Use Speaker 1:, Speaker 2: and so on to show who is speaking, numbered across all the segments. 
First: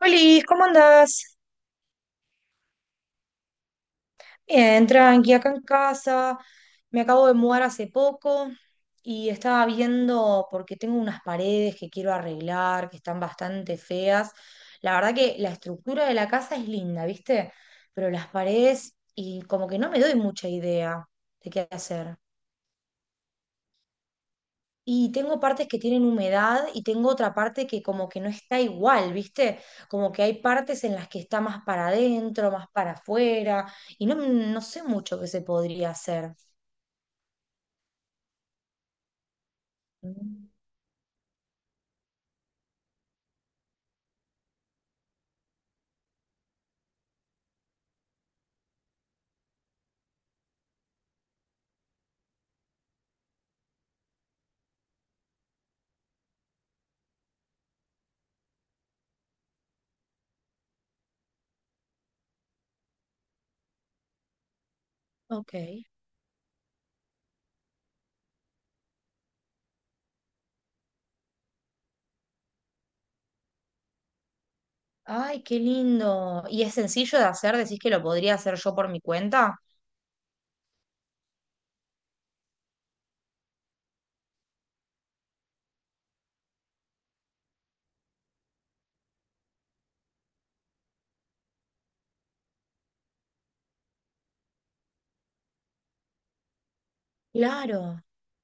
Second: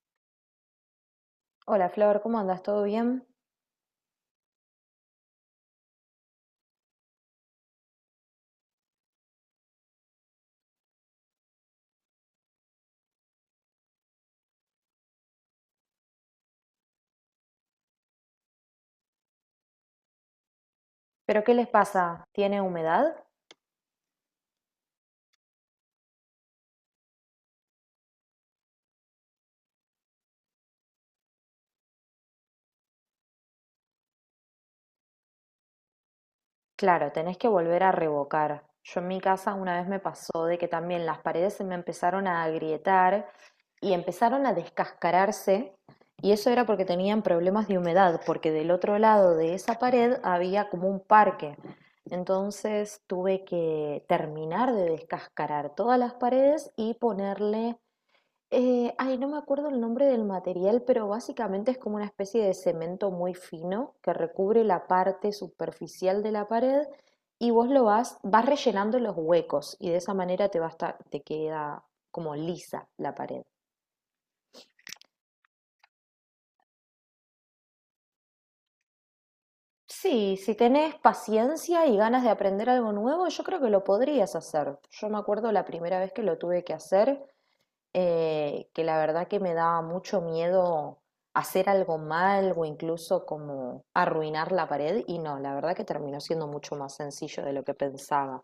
Speaker 1: Hola, ¿cómo andás?
Speaker 2: Hola Flor, ¿cómo andas? ¿Todo bien?
Speaker 1: Bien, tranqui, acá en casa. Me acabo de mudar hace poco y estaba viendo porque tengo unas paredes que quiero arreglar, que están bastante feas. La verdad que la estructura de la casa es linda, ¿viste? Pero las paredes y como que no me doy mucha idea
Speaker 2: ¿Pero
Speaker 1: de
Speaker 2: qué les
Speaker 1: qué hacer.
Speaker 2: pasa? ¿Tiene humedad?
Speaker 1: Y tengo partes que tienen humedad y tengo otra parte que como que no está igual, ¿viste? Como que hay partes en las que está más para adentro, más para afuera, y no sé mucho qué se podría hacer.
Speaker 2: Claro, tenés que volver a revocar. Yo en mi casa una vez me pasó
Speaker 1: Mm.
Speaker 2: de que también las paredes se me empezaron a agrietar y empezaron a descascararse y eso era porque tenían problemas de humedad, porque del otro lado de esa pared había como un parque. Entonces tuve que terminar de descascarar todas las paredes y ponerle no me acuerdo el nombre del material, pero básicamente es como una especie de cemento muy fino que recubre la parte
Speaker 1: Ok.
Speaker 2: superficial de la pared y vos lo vas, rellenando los huecos y de esa manera te va a estar- te queda como lisa la pared.
Speaker 1: Ay, qué lindo. ¿Y es sencillo de hacer? ¿Decís que lo podría hacer yo por mi cuenta?
Speaker 2: Sí, si tenés paciencia y ganas de aprender algo nuevo, yo creo que lo podrías hacer. Yo me acuerdo la primera vez que lo tuve que hacer, que la verdad que me daba mucho miedo hacer algo mal o incluso como arruinar la pared y no, la verdad que terminó siendo mucho más sencillo de lo que
Speaker 1: Claro.
Speaker 2: pensaba.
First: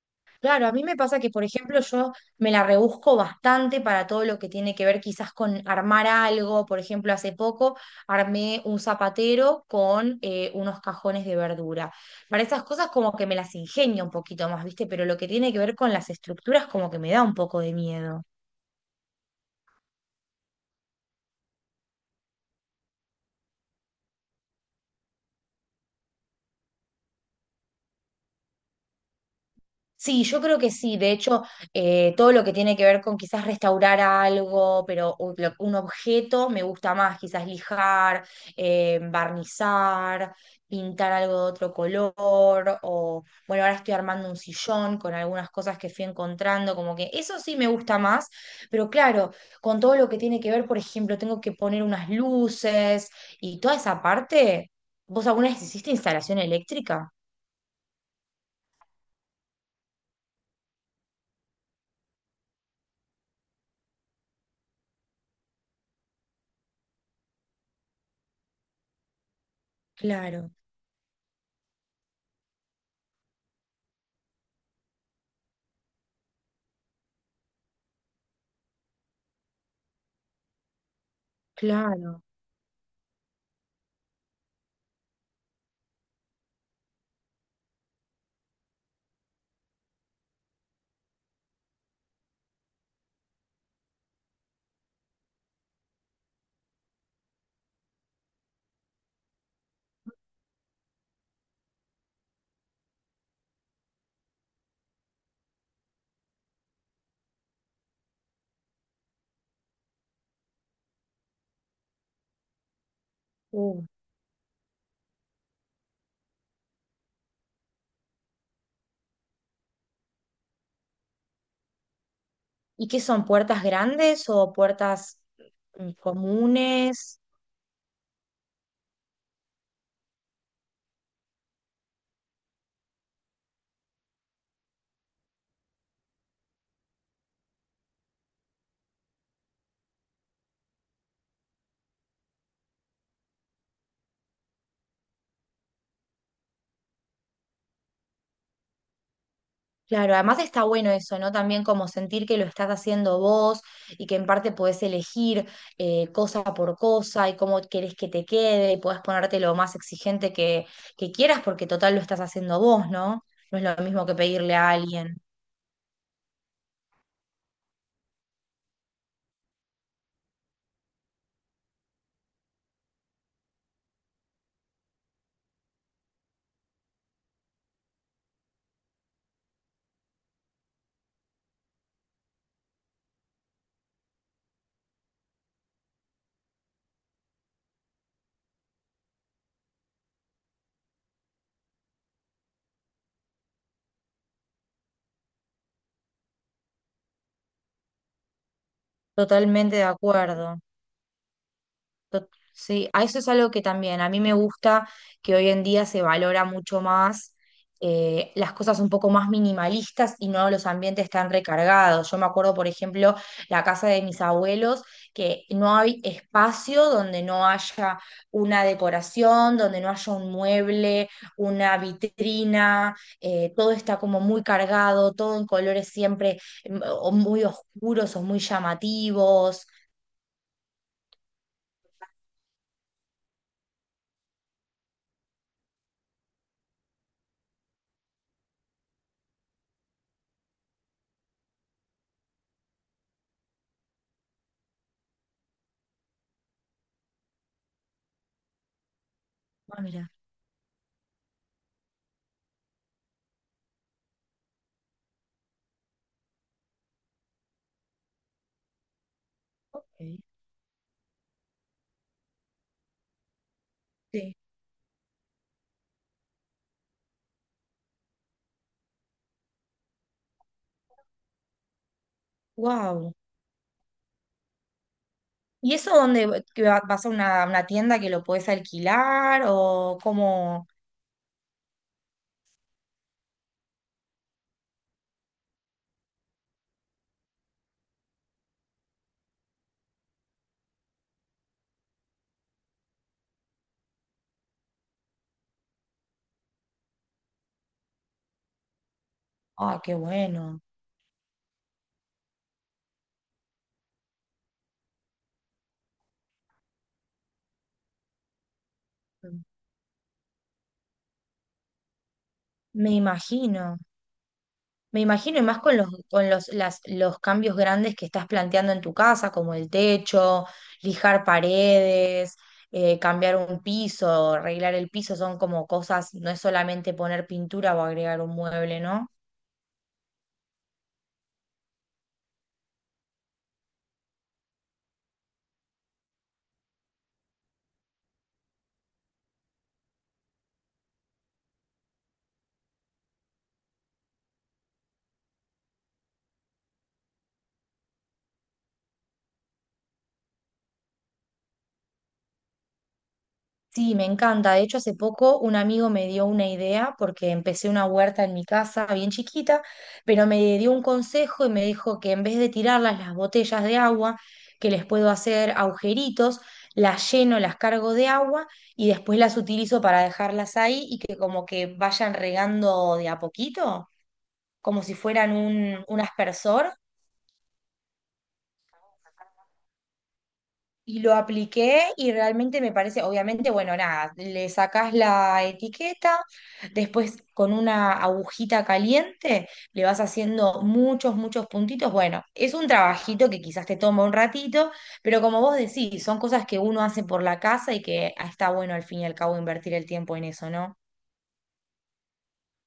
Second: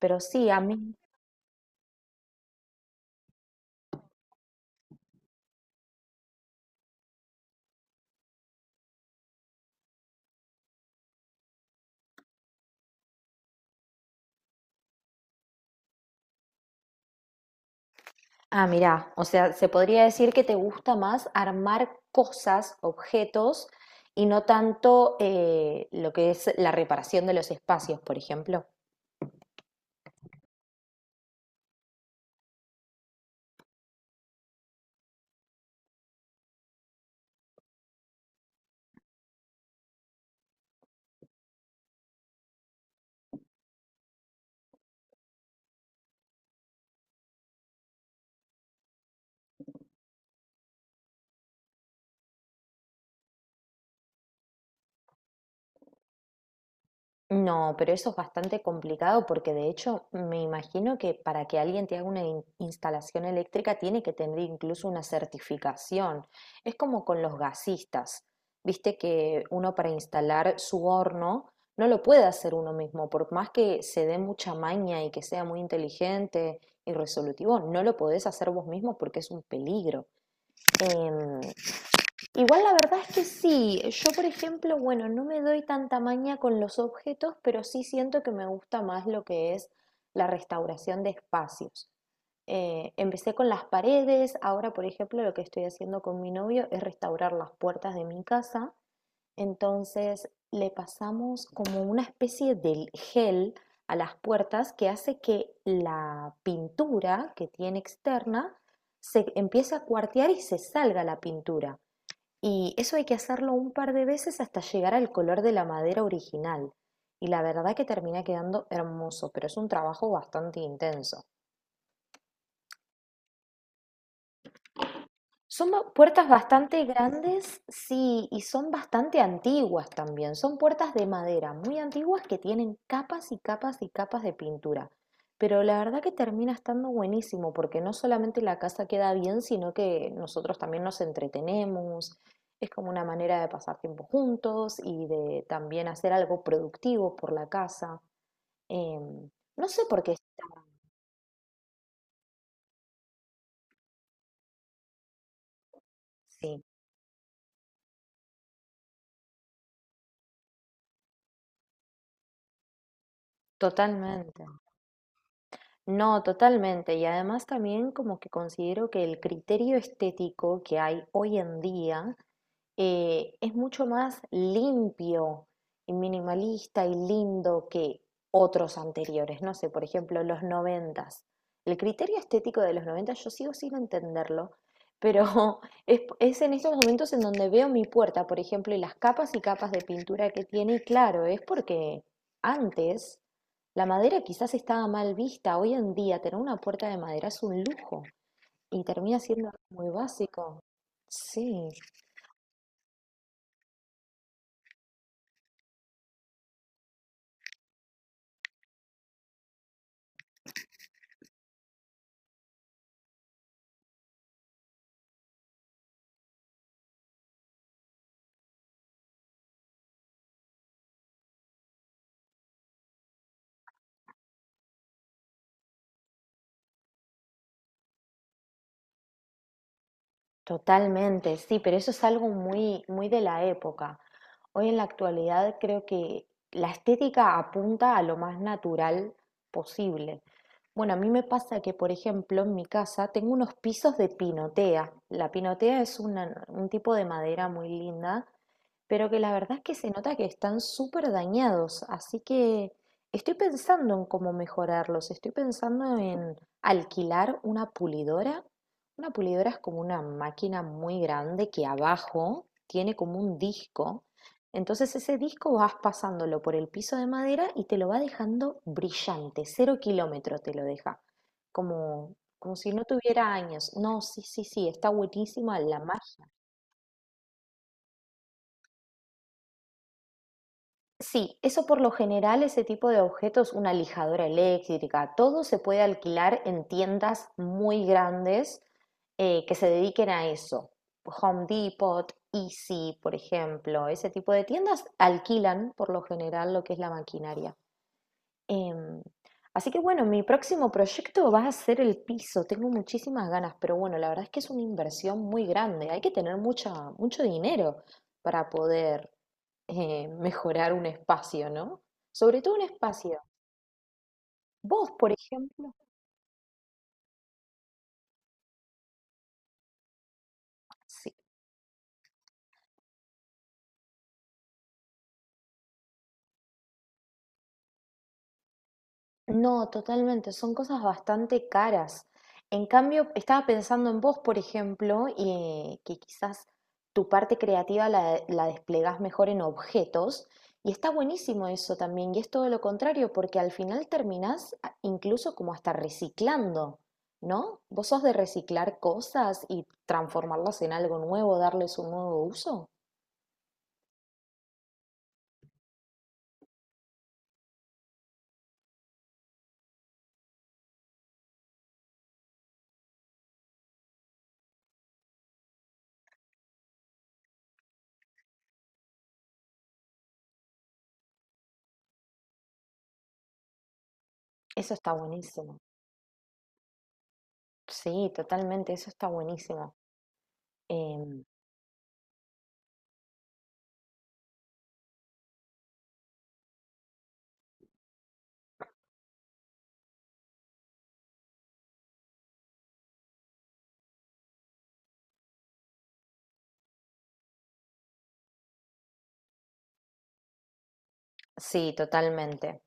Speaker 2: Pero sí, a
Speaker 1: Claro, a mí
Speaker 2: mí,
Speaker 1: me pasa que, por ejemplo, yo me la rebusco bastante para todo lo que tiene que ver quizás con armar algo. Por ejemplo, hace poco armé un zapatero con unos cajones de verdura. Para esas cosas como que me las ingenio un poquito más, ¿viste? Pero lo que tiene que ver con las estructuras como que me da un poco de miedo.
Speaker 2: ah, mirá, o sea, se podría decir que te gusta más armar cosas, objetos y no tanto lo que es la reparación de los espacios, por ejemplo.
Speaker 1: Sí, yo creo que sí. De hecho, todo lo que tiene que ver con quizás restaurar algo, pero un objeto me gusta más, quizás lijar, barnizar, pintar algo de otro color, o bueno, ahora estoy armando un sillón con algunas cosas que fui encontrando, como que eso sí me gusta más, pero claro, con todo lo que tiene que ver, por ejemplo, tengo que poner unas luces y toda esa parte, ¿vos alguna vez hiciste instalación eléctrica?
Speaker 2: No, pero eso es bastante complicado porque de hecho me imagino que para que alguien te haga una instalación eléctrica tiene que tener incluso una certificación. Es como con los gasistas. Viste que uno para
Speaker 1: Claro,
Speaker 2: instalar su horno no lo puede hacer uno mismo, por más que se dé mucha maña y que sea muy inteligente y resolutivo, no lo podés hacer vos mismo porque es un peligro. Em,
Speaker 1: claro.
Speaker 2: Igual la verdad es que sí, yo por ejemplo, bueno, no me doy tanta maña con los objetos, pero sí siento que me gusta más lo que es la restauración de espacios. Empecé con las paredes, ahora por ejemplo lo que estoy haciendo con mi novio es restaurar las puertas de mi casa, entonces le pasamos como una especie de gel a las puertas que hace que la pintura que tiene externa se empiece a cuartear y se salga la pintura. Y eso hay que hacerlo un
Speaker 1: Uh.
Speaker 2: par de veces hasta llegar al color de la madera original. Y la verdad que termina quedando hermoso, pero es un trabajo bastante intenso.
Speaker 1: ¿Y qué son? ¿Puertas grandes o puertas mm,
Speaker 2: Puertas bastante
Speaker 1: comunes?
Speaker 2: grandes, sí, y son bastante antiguas también. Son puertas de madera, muy antiguas que tienen capas y capas y capas de pintura. Pero la verdad que termina estando buenísimo porque no solamente la casa queda bien, sino que nosotros también nos entretenemos. Es como una manera de pasar tiempo juntos y de también hacer algo productivo por la casa. Em, no sé por qué
Speaker 1: Claro,
Speaker 2: está
Speaker 1: además está bueno eso, ¿no? También como sentir que lo estás haciendo vos y que en parte podés elegir cosa
Speaker 2: así,
Speaker 1: por cosa y cómo querés que te quede y podés ponerte lo más exigente que quieras porque total lo estás haciendo vos, ¿no? No es lo mismo que
Speaker 2: totalmente.
Speaker 1: pedirle a alguien.
Speaker 2: No, totalmente. Y además también como que considero que el criterio estético que hay hoy en día es mucho más limpio y minimalista y lindo que otros anteriores. No sé, por ejemplo, los noventas. El criterio estético de los noventas yo sigo sin entenderlo, pero es en estos momentos en donde veo mi puerta, por ejemplo, y las capas y capas de pintura que tiene. Y claro, es porque antes la madera quizás estaba mal vista. Hoy en día tener una puerta de madera es un lujo y termina siendo
Speaker 1: Totalmente de
Speaker 2: muy
Speaker 1: acuerdo.
Speaker 2: básico. Sí.
Speaker 1: Tot- Sí, a eso es algo que también a mí me gusta, que hoy en día se valora mucho más las cosas un poco más minimalistas y no los ambientes tan recargados. Yo me acuerdo, por ejemplo, la casa de mis abuelos, que no hay espacio donde no haya una decoración, donde no haya un mueble, una vitrina, todo está como muy cargado, todo en colores siempre mm, o muy oscuros o muy llamativos.
Speaker 2: Totalmente, sí, pero eso es algo muy, muy de la época. Hoy en la actualidad creo que la estética apunta a lo más natural posible. Bueno, a mí me pasa que, por ejemplo, en mi casa tengo unos pisos de pinotea. La pinotea es un tipo de madera muy linda pero que la verdad es que
Speaker 1: Ah,
Speaker 2: se
Speaker 1: mira.
Speaker 2: nota que están súper dañados, así que estoy pensando en cómo mejorarlos, estoy pensando en alquilar una pulidora. Una pulidora es como una
Speaker 1: Ok.
Speaker 2: máquina muy grande que abajo tiene como un disco,
Speaker 1: Sí.
Speaker 2: entonces ese disco vas pasándolo por el piso de madera y te lo va dejando brillante, cero kilómetro te lo deja, como, como si no
Speaker 1: Wow.
Speaker 2: tuviera años. No, sí, sí, sí, está buenísima
Speaker 1: ¿Y
Speaker 2: la
Speaker 1: eso dónde que vas a una tienda que lo puedes alquilar o cómo?
Speaker 2: Sí, eso por lo general, ese tipo de objetos, una lijadora eléctrica, todo se puede alquilar en tiendas muy grandes que se dediquen a eso. Home Depot, Easy, por ejemplo, ese tipo de tiendas alquilan por lo general lo que es la maquinaria. Em, Así que
Speaker 1: Ah, qué
Speaker 2: bueno, mi
Speaker 1: bueno.
Speaker 2: próximo proyecto va a ser el piso. Tengo muchísimas ganas, pero bueno, la verdad es que es una inversión muy grande. Hay que tener mucha, mucho dinero para poder mejorar un espacio, ¿no? Sobre todo un
Speaker 1: Me
Speaker 2: espacio.
Speaker 1: imagino.
Speaker 2: Vos,
Speaker 1: Me
Speaker 2: por
Speaker 1: imagino y más
Speaker 2: ejemplo,
Speaker 1: con los las los cambios grandes que estás planteando en tu casa, como el techo,
Speaker 2: sí.
Speaker 1: lijar paredes, cambiar un piso, arreglar el piso, son como cosas, no es solamente poner pintura o agregar un mueble, ¿no?
Speaker 2: No, totalmente, son cosas bastante caras. En cambio, estaba pensando en vos, por ejemplo, y que quizás tu parte creativa la desplegás mejor en objetos, y está buenísimo eso también, y es todo lo contrario, porque al final incluso como hasta reciclando, ¿no? ¿Vos sos de reciclar cosas y transformarlas en algo nuevo, darles un nuevo uso?
Speaker 1: Sí, me encanta. De hecho, hace poco un amigo me dio una idea porque empecé una huerta en mi casa bien chiquita, pero me dio un consejo y me dijo que en vez de tirarlas las botellas de agua, que les puedo hacer agujeritos, las lleno, las cargo de agua y después las utilizo para dejarlas ahí y que como que vayan regando de a poquito,
Speaker 2: Eso
Speaker 1: como
Speaker 2: está
Speaker 1: si fueran
Speaker 2: buenísimo.
Speaker 1: un aspersor.
Speaker 2: Sí, totalmente, eso está buenísimo.
Speaker 1: Y lo
Speaker 2: Em,
Speaker 1: apliqué y realmente me parece, obviamente, bueno, nada, le sacás la etiqueta, después con una agujita caliente le vas haciendo muchos puntitos. Bueno, es un trabajito que quizás te toma un ratito, pero como vos decís, son cosas que uno hace por la casa y que está bueno al fin y al cabo invertir el tiempo en eso, ¿no?
Speaker 2: sí, totalmente.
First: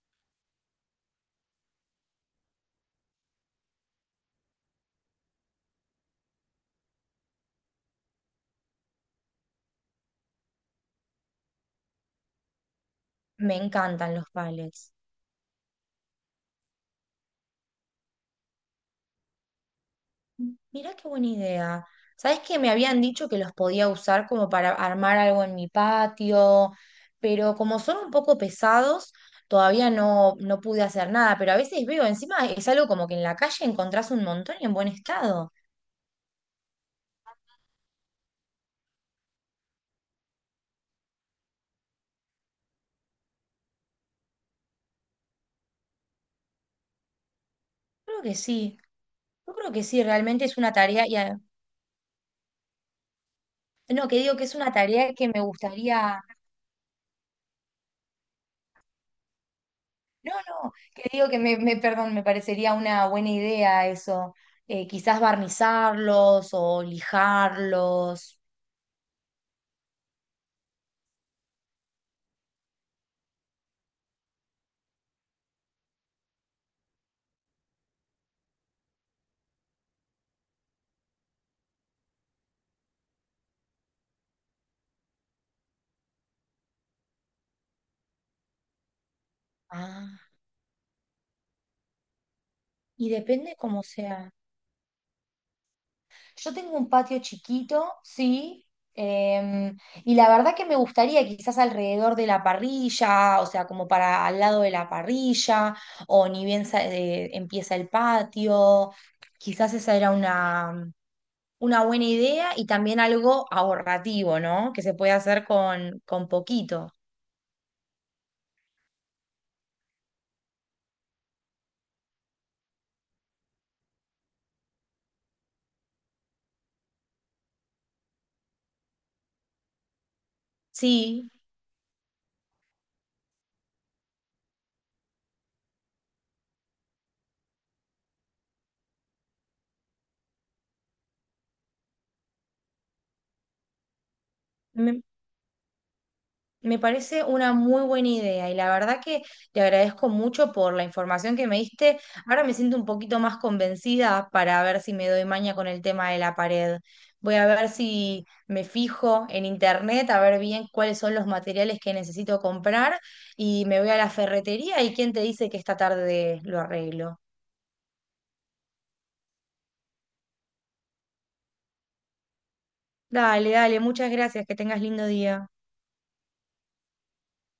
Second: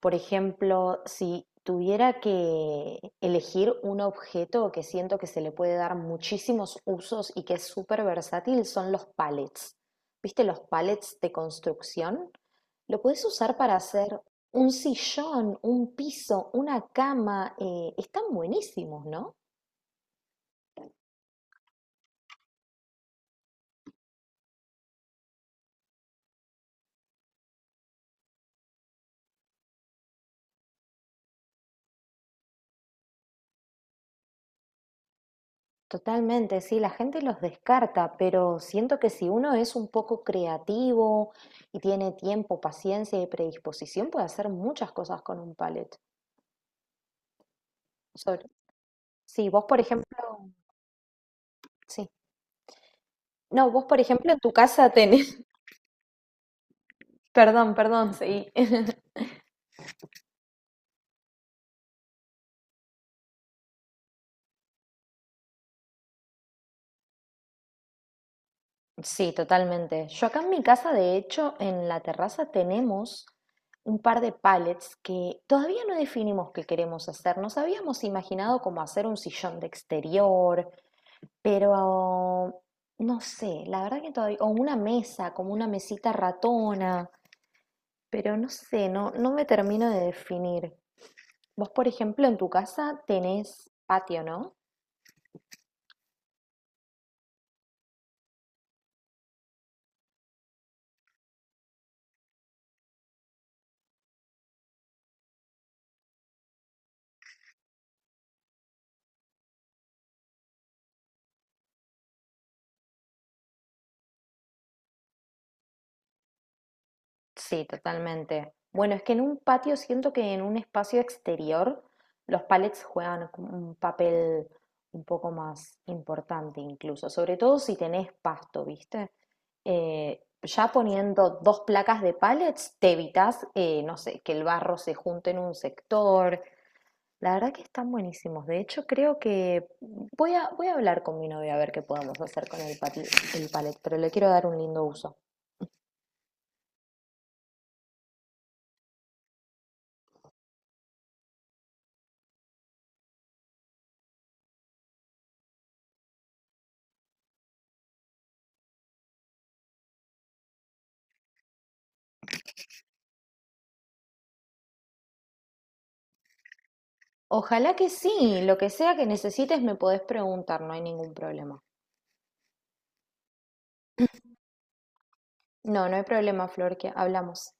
Speaker 2: Por ejemplo, si tuviera que elegir un objeto que siento que se le puede dar muchísimos usos y que es súper versátil, son los pallets. ¿Viste los pallets de construcción? Lo puedes
Speaker 1: Me
Speaker 2: usar para
Speaker 1: encantan
Speaker 2: hacer
Speaker 1: los
Speaker 2: un
Speaker 1: palets.
Speaker 2: sillón, un piso, una cama. Están buenísimos, ¿no?
Speaker 1: Mirá qué buena idea. Sabes que me habían dicho que los podía usar como para armar algo en mi patio, pero como son un poco pesados, todavía no pude hacer nada. Pero a veces veo, encima es algo como que en la calle encontrás un montón y en buen estado.
Speaker 2: Totalmente, sí, la gente los descarta, pero siento que si uno es un poco creativo y tiene tiempo, paciencia y predisposición, puede hacer muchas cosas con un palet.
Speaker 1: Creo que
Speaker 2: Sobre-
Speaker 1: sí.
Speaker 2: sí,
Speaker 1: Yo
Speaker 2: vos
Speaker 1: creo
Speaker 2: por
Speaker 1: que sí,
Speaker 2: ejemplo,
Speaker 1: realmente es una tarea.
Speaker 2: sí. No, vos por
Speaker 1: No, que
Speaker 2: ejemplo
Speaker 1: digo
Speaker 2: en
Speaker 1: que
Speaker 2: tu
Speaker 1: es una
Speaker 2: casa
Speaker 1: tarea que
Speaker 2: tenés.
Speaker 1: me gustaría.
Speaker 2: Perdón, perdón, sí.
Speaker 1: No, no, que digo que perdón, me parecería una buena idea eso. Quizás barnizarlos o lijarlos.
Speaker 2: Sí, totalmente. Yo acá en mi casa, de hecho, en la terraza tenemos un par de pallets que todavía no definimos qué queremos hacer. Nos habíamos imaginado como hacer un sillón de exterior, pero no sé, la verdad que todavía, o una mesa, como una mesita ratona, pero no sé, no, no me termino de
Speaker 1: Ah,
Speaker 2: definir. Vos, por ejemplo, en tu casa
Speaker 1: y depende
Speaker 2: tenés
Speaker 1: cómo
Speaker 2: patio,
Speaker 1: sea.
Speaker 2: ¿no?
Speaker 1: Yo tengo un patio chiquito, sí, em, y la verdad que me gustaría quizás alrededor de la parrilla, o sea, como para al lado de la parrilla, o ni bien empieza el patio, quizás esa era una buena idea y también algo ahorrativo, ¿no? Que se puede hacer con poquito.
Speaker 2: Sí, totalmente. Bueno, es que en un patio siento que en un espacio exterior los palets juegan como un papel un poco más importante incluso, sobre todo si tenés pasto, ¿viste? Ya
Speaker 1: Sí,
Speaker 2: poniendo dos placas de pallets, te evitas, no sé, que el barro se junte en un sector. La verdad que están buenísimos. De hecho, creo que voy a hablar con mi novia a ver qué podemos hacer con el palet pero le quiero dar un lindo uso.
Speaker 1: me parece una muy buena idea y la verdad que te agradezco mucho por la información que me diste. Ahora me siento un poquito más convencida para ver si me doy maña con el tema de la pared. Voy a ver si me fijo en internet, a ver bien cuáles son los materiales que necesito comprar y me voy a la ferretería y quién te dice que esta tarde lo arreglo.
Speaker 2: Ojalá que sí, lo que sea que necesites me podés preguntar, no hay ningún problema.
Speaker 1: Dale, dale, muchas gracias, que tengas lindo día.
Speaker 2: No, no hay problema, Flor, que hablamos.